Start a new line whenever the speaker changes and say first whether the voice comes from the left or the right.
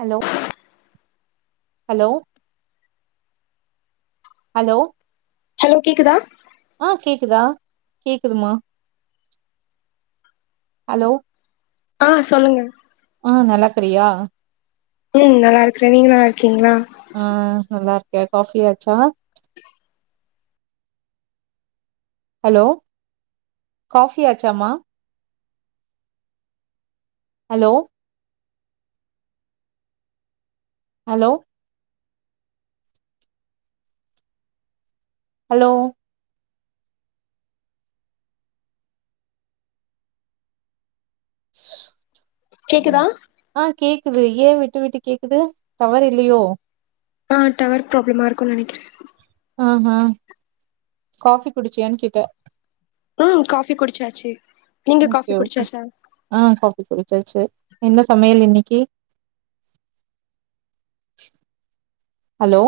right: Hello hello hello
left: hello கேக்குதா
right: ஆ கேக்குதா கேக்குதுமா ஹலோ
left: ஆ சொல்லுங்க
right: ஆ நல்லாக்கிறியா
left: ம் நல்லா இருக்குறே நீங்க நல்லா இருக்கீங்களா
right: ஆ ஐ ஆம் ஓக்கே காஃபி ஆச்சா ஹலோ கஃபி ஆச்சாமா ஹலோ ஹலோ ஹலோ
left: கேக்குதா
right: ஆ கேக்குது ஏ விட்டு விட்டு கேக்குது டவர் இல்லியோ
left: ஆ டவர் ப்ராப்ளமா இருக்குனு நெனைக்கற
right: ஆ ஹா காஃபி குடிச்சியான்னு கேட்ட
left: ஆ காஃபி குடிச்சாச்சு நீங்க காஃபி
right: ஓகே ஓகே
left: குடிச்சாச்சா
right: ஆ காஃபி குடிச்சாச்சு என்ன சமையல் இன்னிக்கி ஹலோ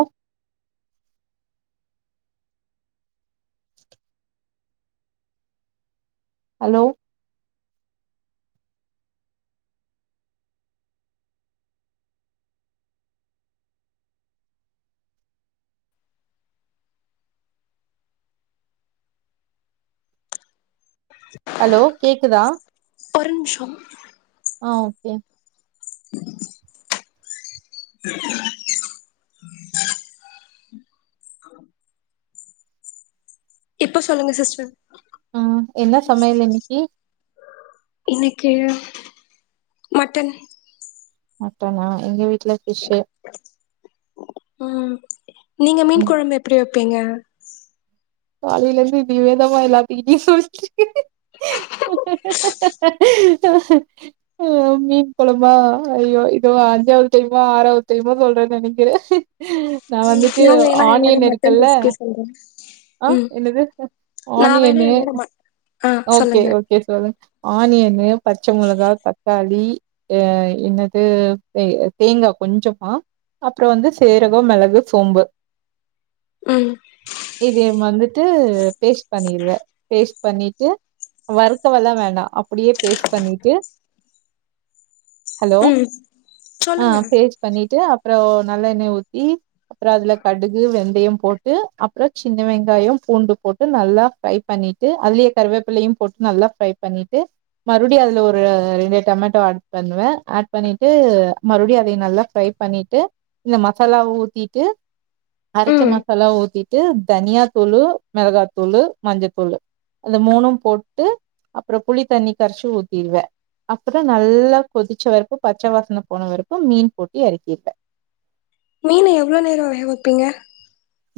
right: ஹலோ ஹலோ கேக்குதா
left: ஒரு நிமிஷோ
right: ஆ ஓகே
left: இப்ப சொல்லுங்க சிஸ்டர்
right: ம் என்ன சமையல் இன்னிக்கி
left: இன்னிக்கி மட்டன்
right: மட்டனா எங்க வீட்ல ஃபிஷ்ஷு
left: ம் நீங்க மீன்
right: ம்
left: கொழம்பு எப்டி வைப்பீங்க
right: காலையில இருந்து இதேதாமா எல்லாத்து கிட்டயூ சொல்ட்டு ஆ மீன் கொழம்பா ஐயோ இதுவா அஞ்சாவது டைமா ஆறாவது டைமா சொல்றோன் தெனைக்கி நா வந்துட்டு
left: நா வேணா என்னோட
right: ஆனியன்
left: மட்டன்
right: இருக்குல்ல
left: [unintelligible]
right: ஆ என்னது
left: நா வேணா
right: ஆனியன்னு
left: என்னோட மட் ஆ
right: ஓகே
left: சொல்லுங்க
right: ஓ கே செல்றெ ஆனியனு பச்ச மெளகா தக்காளி அ என்னது தே தேங்கா கொஞ்சமா அப்றோ வந்து சீரகோ மிளகு சோம்பு
left: ம்
right: வேவ் வந்துட்டு பேஸ்ட் பண்ணிருவே பேஸ்ட் பண்ணிட்டு வறுக்கவல்லா வேண்டா அப் அப்டியே பேஸ்ட் பண்ணிட்டு ஹலோ
left: ம்
right: ஆ
left: சொல்லுங்க
right: பேஸ்ட் பண்ணிட்டு அப்றோ நல்லெண்ணெய் ஊத்தி அப்றோ அதுல கடுகு வெந்தயோ போட்டு அப்றோ சின்ன வெங்காயோ பூண்டு போட்டு நல்லா ஃப்ரை பண்ணிட்டு அதுலியே கருவேப்பிலையூ போட்டு நல்லா ஃப்ரை பண்ணிட்டு மறுபடியூ அதுல ஒரு ரெண்டு டொமேட்டோ ஆட் பண்ணுவ ஆட் பண்ணிட்டு மறுபடியும் அதே நல்லா ஃப்ரை பண்ணிட்டு இந்த மசாலாவ ஊத்திட்டு அரைச்ச
left: ம்
right: மசாலாவை ஊத்தி ட்டு தனியாத்தூளு மிளகாத்தூளு மஞ்சத்தூளு அத மூணூ போட்டு அப்றோ புளி தண்ணி கரைச்சு ஊத்திருவே அப்றோ நல்லா கொதிச்ச வரைக்கூ பச்ச வாசன போன வரைக்கூ மீன் போட்டு எறக்கிருவே
left: மீன எவ்ளோ நேரோ வேக வைப்பீங்க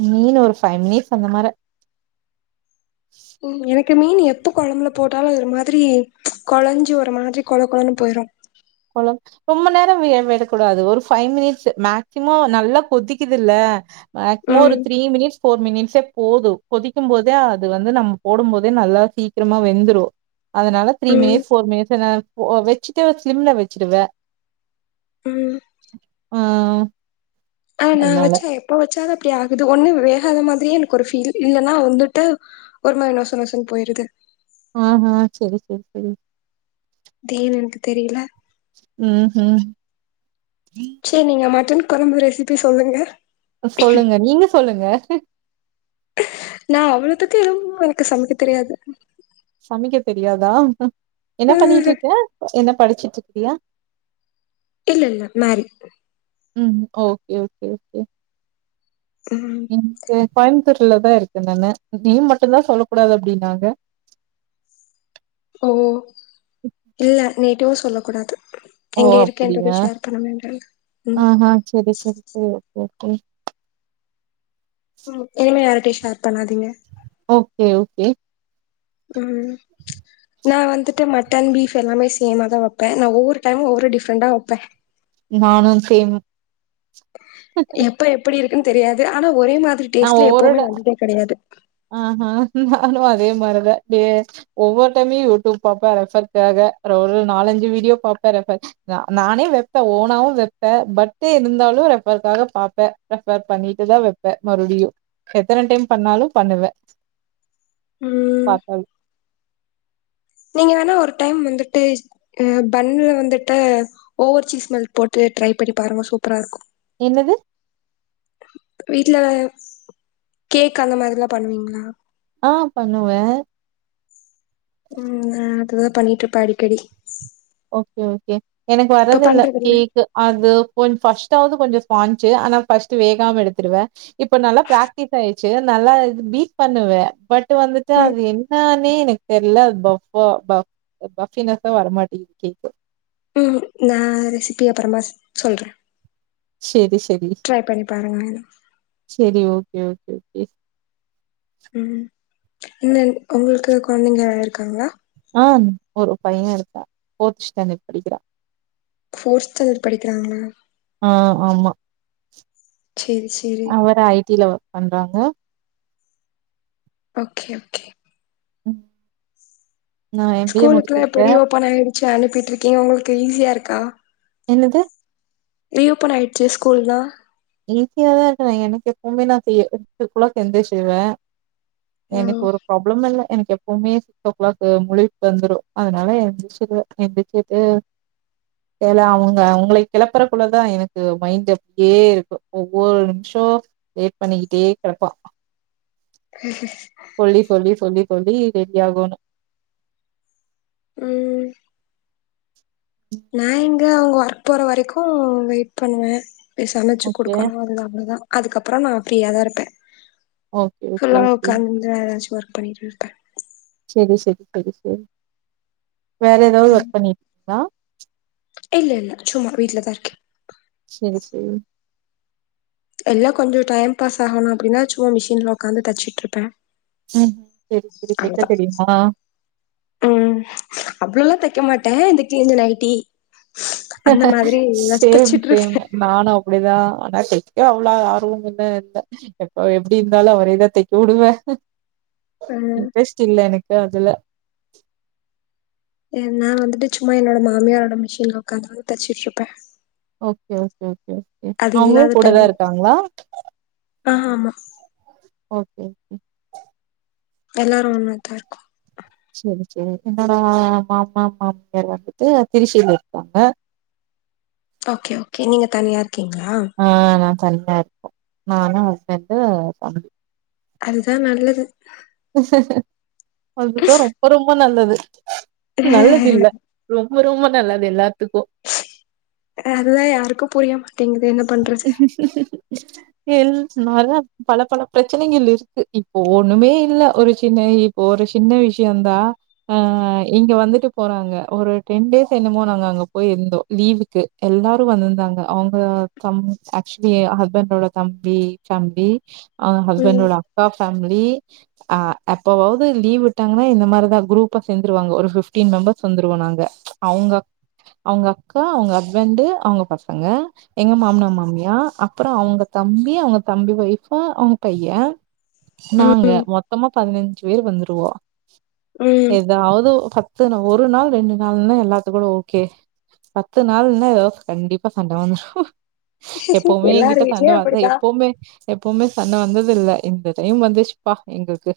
right: மீன ஒரு ஃபைவ் மினிட்ஸ் அந்த மார
left: ம் எனக்கு மீன் எப்ப கொழம்புல போட்டாலும் ஒரு மாதிரி கொழஞ்சு ஒரு மாதிரி கொழ கொழனு போயிரும்
right: கொழ ரொம்ப நேரோ விடக்கூடாது ஒரு ஃபைவ் மினிட்ஸ் மேக்சிமம் நல்லா கொதிக்குதுல்ல மேக்சிமம் ஒரு
left: ம்
right: த்ரீ மினிட்ஸ் ஃபோர் மினிட்ஸ் போதும் கொதிக்கும் போதே, அது வந்து நம்ம போடும் போதே நல்லா சீக்கிரமா வெந்துரு அதனால த்ரீ
left: ம்
right: மினிட்ஸ் ஃபோர் மினிட்ஸ் வெச்சுட்ட ஸ்லிம்ல வெச்சிடுவே
left: ம்
right: ம்
left: ஆ நான் வெச்ச எப்ப வெச்சாலும் அப்டி ஆகுது ஒண்ணு வேகாத மாதிரியே எனக்கு ஒரு ஃபீல் இல்லன்னா வந்துட்டு ஒரு மாரி நோசு நோசுன்னு போயிருது
right: அ ஆ செரி செரி செரி
left: தேன் எனக்கு தெரியல
right: ம் ஹும்
left: செரி நீங்க மட்டன் கெழம்பு ரெசிபி சொல்லுங்க
right: அ சொல்லுங்க நீங்க சொல்லுங்க
left: நான் அவ்ளத்துக்கு எதுவும் எனக்கு சமைக்கத் தெரியாது
right: சமைக்கத் தெரியாதா என்ன பண்ணிட்டு இருக்கே என்ன படிச்சுட்டு இருக்கியா
left: இல்ல இல்ல மேரிடு
right: ம் ஓகே ஓகே ஓகே
left: ம்
right: கோயம்புத்தூர்ல தான் இருக்கக நானு நேம் மட்டும்தான் சொல்லக் கூடாது அப்டின்னாங்க
left: ஓ இல்ல நேட்டவும் சொல்லக் கூடாது
right: ஓ
left: எங்க இருக்கேன்றத
right: அப்டியா
left: ஷேர் பண்ண வேண்டாங்க
right: ஆ
left: ம்
right: ஹா செரி செரி செரி ஓகே ஓகே
left: ம் இனிமே யாருட்டயும் ஷேர் பண்ணாதீங்க.
right: ஓகே ஓகே
left: ம் நான் வந்துட்டு மட்டன், பீஃப் எல்லாமே சேமா தான் வைப்பேன் நான் ஒவ்வொரு டைம் ஒவ்வொரு டிஃப்ரண்டா வைப்பே
right: நானும் சேம்
left: எப்ப எப்டி இருக்குன்னு தெரியாது ஆனா ஒரே மாதிரி
right: நான்
left: டேஸ்ட்ல எப்பவுமே
right: ஒவ்வொருட
left: வந்ததே கெடையாது
right: ஆ நானும் அதே மாரித ஒவ்வொரு டைமும் யூடியூப் பாப்பே ரெஃபர் காக ஒரு நாலஞ்சு வீடியோ பாப்பே ரெஃபர் நானே வெப்பேன், ஒண்ணாவும் வெப்பேன் பட் இருந்தாலும் ரெஃபருக்காக பாப்பேன். ரெஃபர் பண்ணிட்டுதான் வெப்பேன் மறுபடியும் எத்தன டைம் பண்ணாலும் பண்ணுவேன்
left: ம்
right: பாத்தாலும்
left: நீங்க வேணா ஒரு டைம் வந்துட்டு பண்ணல வந்துட்டு ஓவர் சீஸ் மெல்க் போட்டு ட்ரை பண்ணி பாருங்க சூப்பரா இருக்கும்
right: என்னது
left: வீட்ல கேக் அந்த மாதிரில்லா பண்ணுவீங்களா
right: ஆ பண்ணுவேன்
left: ம் அதுதான் பண்ணிட்டு இருப்பேன் அடிக்கடி
right: ஓகே ஓகே எனக்கு
left: இப்ப
right: வரது இல்ல
left: பண்றதில்ல
right: கேக் அது கொஞ் ஃபர்ஸ்ட்டாவது கொஞ்ச ஸ்பாஞ் ஆனா ஃபர்ஸ்ட் வேகாம எடுத்துடுவேன் இப்ப நல்லா பிராக்டிஸ் ஆயிச்சு நல்லா பீட் பண்ணுவேன் பட் வந்துட்டு
left: ம்
right: அது என்னென்னே எனக்குத் தெரியல அது பஃபா பஃப் பஃப்பினஸ்ஸா வரமாட்டேங்குது கேக்
left: ம் நான் ரெசிபி அப்பறமா சொல்றேன்
right: செரி செரி
left: ட்ரை பண்ணி பாருங்க
right: சேரி ஓகே ஓகே ஓகே
left: ம் என்ன உங்களுக்கு கொழந்தைங்க வே [unintelligible] இருக்காங்ளா
right: ஆ ஒரு பையே இருக்கா போர்த் ஸ்டாண்டர்ட் படிக்கிறா
left: ஃபோர்த்து படிக்கிறாங்க மேம்
right: ஆ ஆமா
left: சேரி சேரி
right: அவரு ஐ டி ல ஒர்க் பண்றாங்க
left: ஓகே ஓகே
right: ம் நா எம் பி ஏ
left: ஸ்கூலுக்குல்லா இப்போ
right: முடிச்சிருக்கே
left: ரீ ஓப்பன் ஆயிடுச்சு அனுப்பிட்டுருக்கீங்க உங்களுக்கு ஈஸியாருக்கா
right: என்னது
left: ரீ ஓப்பன் ஆய்டுச்சு ஸ்கூல்லா
right: ஈஸியா தாருக்கு எனக்கு எப்பவுமே நா செய்ய சிக்ஸ் ஒ கிளாக் எந்திரிசிருவே எனக்கு
left: ம்
right: ஒரு ப்ராப்ளமு இல்ல எனக்கு எப் எப்போமே சிக்ஸ் ஓ கிளாக் முழிப்பு வந்துரு அதனால எந்திருச்சிருவ எந்திருச்சிட்டு ஏல அவுங்க அவுங்கள கிளப்புறக்குள்ளதா எனக்கு மைண்ட் அப்டியே இருக் ஒவ்வொரு நிமிஷோ லேட் பண்ணிக்கிட்டே கெடப்பா சொல்லி சொல்லி சொல்லி சொல்லி ரெடி ஆகோணு
left: ம் நா எங்க அவுங்க ஒர்க் போற வரைக்கு வெயிட் பண்ணுவெ போய் சமைச்சு
right: ஓகே,
left: குடுக்கணு அது அவ்ளதா அதுக்கப்புறோ நா ஃப்ரீயாதாருப்பெ
right: ஓகே, ஓகே,
left: [unintelligible]
right: ஓகே.
left: உக்காந்து ஏதாச்சு ஒர்க் பண்ணிட்டிருப்ப
right: செரி செரி செரி செரி வேற ஏதாவது
left: ம்
right: ஒர்க் பண்ணீருக்கீங்ளா
left: இல்ல இல்ல சும்மா வீட்ல தாருக்கே
right: செரி செரி
left: எல்லா கொஞ்சோ டைம் பாஸ் ஆகணு அப்டின்னா சும்மா மிஷின்ல உக்காந்து தச்சிட்டுருப்பே
right: ம் செரி செரி தெக்க தெரியுமா
left: ம் அவ்ளோலா தெக்க மாட்டே இந்த கிழிஞ்ச நைட்டி அந்த மாதிரி ஏதாச்சு
right: சேம் சேம்
left: தச்சுட்ருப்பே
right: நானு அப்டிதா ஆனா தைக்க அவ்ள ஆர்வம் எல்லா இல்ல எப்போ எப்டிருந்தாலு அவரே தா தெக்க வுடுவெ
left: அ
right: இன்ட்ரெஸ்ட் இல்ல எனக்கு அதுல
left: எ நா வந்துட்டு சும்மா என்னோட மாமியாரோட மிஷின்ல உக்காந்து வது தச்சிட்ருப்பெ
right: ஓகே ஓகே ஓகே ஓகே
left: அது
right: அவுங்களு
left: இல்லாத
right: கூடதா
left: டைம்
right: இருக்காங்ளா
left: ஆ ஆமா
right: ஓகே ஓகே
left: எல்லாரு ஒன்னாதாருக்கோ
right: செரி செரி என்னோட மாமா மாமியார் வந்துட்டு திருச்சில இருக்காங்க
left: ஓகே ஓகே நீங்க தனியாருக்கீங்களா
right: ஆ நா தனியாருக்கோ நானு ஹஸ்பண்ட்டு தம்பி
left: அதுதா நல்லது
right: அதுதா ரொம்ப ரொம்ப நல்லது நல்லதில்ல ரொம்ப ரொம்ப நல்லது எல்லாத்துக்கு
left: அதுதா யாருக்கு புரியமாட்டேங்குது என்ன பண்றது
right: எல் நொர பல பல பிரச்சனைங்கள் இருக்கு இப்போ ஒன்னுமே இல்ல ஒரு சின்ன இப்போ ஒரு சின்ன விஷ்யந்தா ஆ இங்க வந்துட்டு போறாங்க ஒரு டென் டேஸ் என்னமோ நாங்க அங்க போய் இருந்தோ லீவுக் க் எல்லாரு வந்திந்தாங்க அவுங்க தம் ஆக்சுலி ஏ ஹஸ்பண்டோட தம்பி ஃபேமிலி ஆ
left: ம்
right: ஹஸ்பண்ட்டோட அக்கா ஃபேமிலி அ அப்பவாவ்து லீவ்விட்டாங்கன்னா இந்த மாரிதா குரூப்பா சேந்துருவாங்கோ ஒரு பிஃப்டீன் மெம்பர்ஸ் வந்துருவோ நாங்க அவுங்க அவுங்க அக்கா அவுங்க ஹஸ்பண்ட்டு அவங்க பசங்க எங்க மாம்னா மாமியா அப்புறோ அவுங்க தம்பி அவுங்க தம்பி ஒய்ஃபு அவுங்க பைய்யே நாங்க
left: ம்
right: மொத்தமா பதினஞ்சி பேர் வந்துருவோ
left: ம்
right: எதாவது பத்துனு ஒரு நாள் ரெண்டு நாள்னா எல்லாத்துக்கூட ஓகே பத்து நாள்னா எதோ கண்டிப்பா சண்ட வந்துரு எப்பவுமே
left: எல்லார்
right: எங்கிட்ட சண்ட
left: வீட்லயு
right: வந்தே
left: அப்படிதா
right: எப்போமே எப்போமே சண்ட வந்தில்ல இந்த டைம் வந்ச்சிப்பா எங்கள்க்கு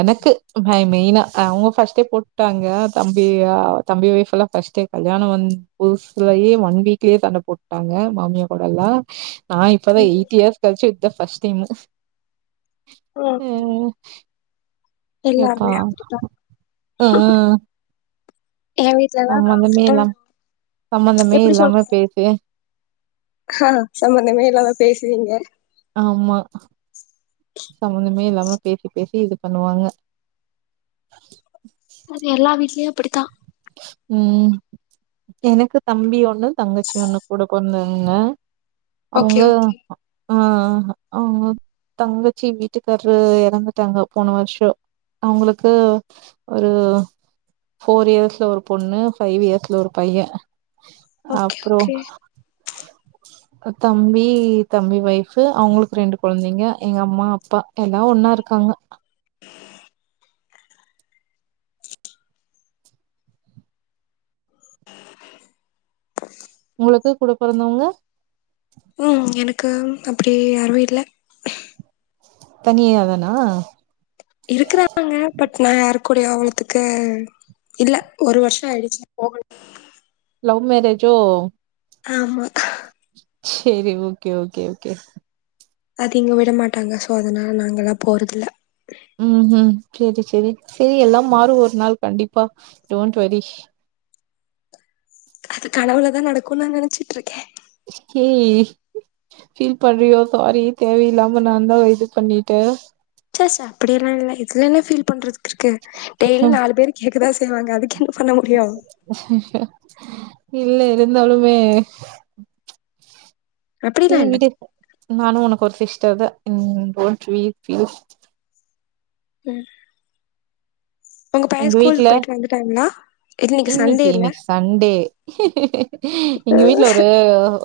right: எனக்கு மெ மெய்னா அவுங்க ஃபஸ்ட்டே போட்டாங்க தம்பியா தம்பி ஒய்ஃப்லெல்லா ஃபஸ்ட்டே கல்யாணோ வந் புஸ்லயே ஒன் வீக்லயே சண்ட போட்டாங்க மாமியா கூட எல்லா நா இப்பதா
left: ம்
right: எயிட்டி இயர்ஸ் கழிச்சி இப்தா ஃபஸ்ட் டைமு
left: ம்
right: எப்பா
left: எல்லாருமே அப்படித்தா
right: ஆ
left: ஏ வீட்லலா நா வந்துட்டு
right: இல்லாம சம்பந்தமே
left: எப்டி
right: இல்லாம
left: சொல்றது
right: பேசி
left: ஆ சம்மந்தமே இல்லாம பேசுவீங்க
right: ஆமா சம்மந்தமே இல்லாம பேசி பேசி இது பண்ணுவாங்க
left: அது எல்லா வீட்லியு அப்பிடித்தா
right: ம் எனக்கு தம்பி ஒன்னு தங்கச்சி ஒன்னு கூட பொறந்தவங்க
left: ஓகே
right: அவுங்க
left: ஓகே
right: ஆ ஆ தங்கச்சி வீட்டுக்கார்ரு எறந்துட்டாங்க போன வருசோ அவுங்களுக்கு ஒரு ஃபோர் இயர்ஸ் த்தா ஒரு பொண்ணு ஃபைவ் இயர்ஸ்ல ஒரு பையே
left: ஓகே
right: அப்புறோ
left: ஓகே
right: தம்பி தம்பி வைஃப் அவுங்களுக்கு ரெண்டு கொழந்தைங்க எங்க அம்மா அப்பா எல்லா ஒன்னா இருக்காங்க உங்களுக்கு கூட பொறந்தவங்க
left: ம் எனக்கு அப்பிடியே யாருமே இல்ல
right: தனியா தானா
left: இருக்கிறாங்க பட் நா யாருக்கூடயு அவ்ளத்துக்கு இல்ல ஒரு வருஷோ ஆயிடிச்சி போகனு
right: லவ் மேரேஜோ
left: ஆமா
right: சேரி ஓகே ஓகே ஓகே
left: அது இங்க விடமாட்டாங்க சோ அதனால நாங்கல்லா போறதில்ல
right: ம் ம் சேரி சேரி செரி எல்லா மாறு ஒரு நாள் கண்டிப்பா டோன்ட்வரி
left: அது கனவுலதா நடக்குன் நா நெனச்சிட்டு இருக்கே
right: ஏ ஃபீல் பண்றியோ சாரி தேவையில்லாம நா தா இது பண்ணிட்டே
left: ச்சஸ அப்பிடியெல்லா இல்ல இதுல என்ன ஃபீல் பண்றதுக்கு இருக்கு டெய்லி நாலு பேர் கேக்க தா செய்வாங்க அதுக்கு என்ன பண்ண முடியு
right: இல்ல இருந்தாலுமே சே
left: அப்டிலா இல்ல
right: விடு நானு உனக்கு ஒரு சிஸ்டர்தா ம் டோன்ட் வி ஃபீல்
left: ம் உங்க பையே ஸ்கூலுக்கு போயிட்டு வந்துட்டாங்களா இன்னைக்கு சண்டே
right: இன்னிக்கி இன்னக்கி சண்டே எங்க வீட்ல
left: இல்ல
right: ஒரு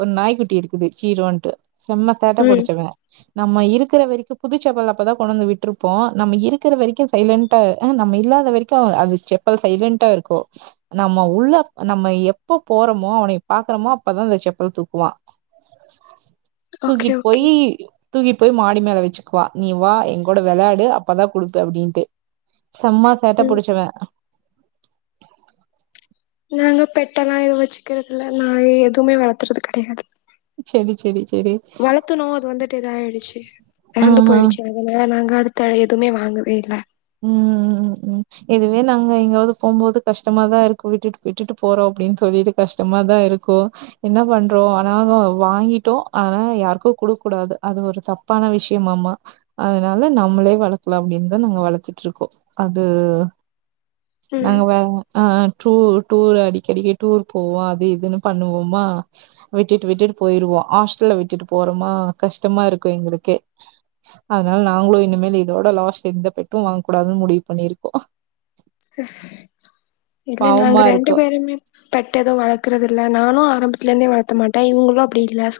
right: ஒரு நாய்குட்டி இருக்கு சீரோன்ட்டு செம்ம சேட்ட
left: ம்
right: புடிச்சவே நம்ம இருக்கற வரைக்கு புதுச்செப்பல் அப்பதா கொண்டுவந்து விட்டுருப்போ நம்ம இருக்கற வரைக்கு சைலன்ட்டா ஆ நம்ம இல்லாத வரைக்கு அது செப்பல் சைலன்ட்டா இருக்கு நம்ம உள்ள நம்ம எப்ப போறோமோ அவனைய பாக்குறோமோ அப்பதா அந்த செப்பல் தூக்குவா
left: ஓகே
right: தூக்கிட்
left: ஓகே
right: போயி தூக்கிட் போய் மாடி மேல வச்சுக்குவா நீ வா எங்கோட வெளையாடு அப்பதா குடுப்பே அப்டின்ட்டு செம்மா சேட்ட
left: ம்
right: புடிச்சவே
left: நாங்க பெட்டெல்லா எதுவு வச்சுக்கறதுல்ல நாய் எதுவுமே வளர்த்துறது கிடையாது
right: செரி செரி செரி
left: வளத்துனோ அது வந்துட்டு இதாயிடுச்சு
right: ஆ
left: எறந்து
right: ஆ
left: போயிடுச்சு அதனால நாங்க அடுத்த எதுவுமே வாங்கவே இல்ல
right: ம் ம் இனிமே நாங்க எங்காவது போம்போது கஷ்டமாதா இருக்கு விட்டுட்டு விட்டுட்டு போறோ அப்டின்னு சொல்லிட்டு கஷ்டமாதா இருக்கு என்ன பண்றோ ஆனா வாங்கிட்டோ ஆனா யாருக்கு குடுக் கூடாது அது ஒரு தப் பான விஷயமமா அதனால நம்மளே வளக்கலா அப்டின்னுதா நாங்க வளக் வச்சிட்ருக்கோ அது
left: ம்
right: நாங்க வே ஆ ட்ரு டூர் அடிக்கடிக்க டூர் போவோ அது இதுன்னு பண்ணுவோமா விட்டுட்டு விட்டுட்டு போயிருவோ ஹாஸ்டல்ல விட்டுட்டு போறோமா கஷ்டமா இருக்கு எங்களுக்கே அதனால நாங்களு இனிமேலு இதோட லாஸ்ட் எந்த பெட்டு வாங்க கூடாதுன்னு முடிவு பண்ணிருக்கோ
left: சேரி இல்ல நாங்க
right: பாவமா
left: ரெண்டு
right: இருக்கு
left: பேருமே பெட் எது வளக்றதுல்ல நானு ஆரம்பத்துல இருந்தே வளத்த மாட்டே இவங்களு அப்டி இல்ல சோ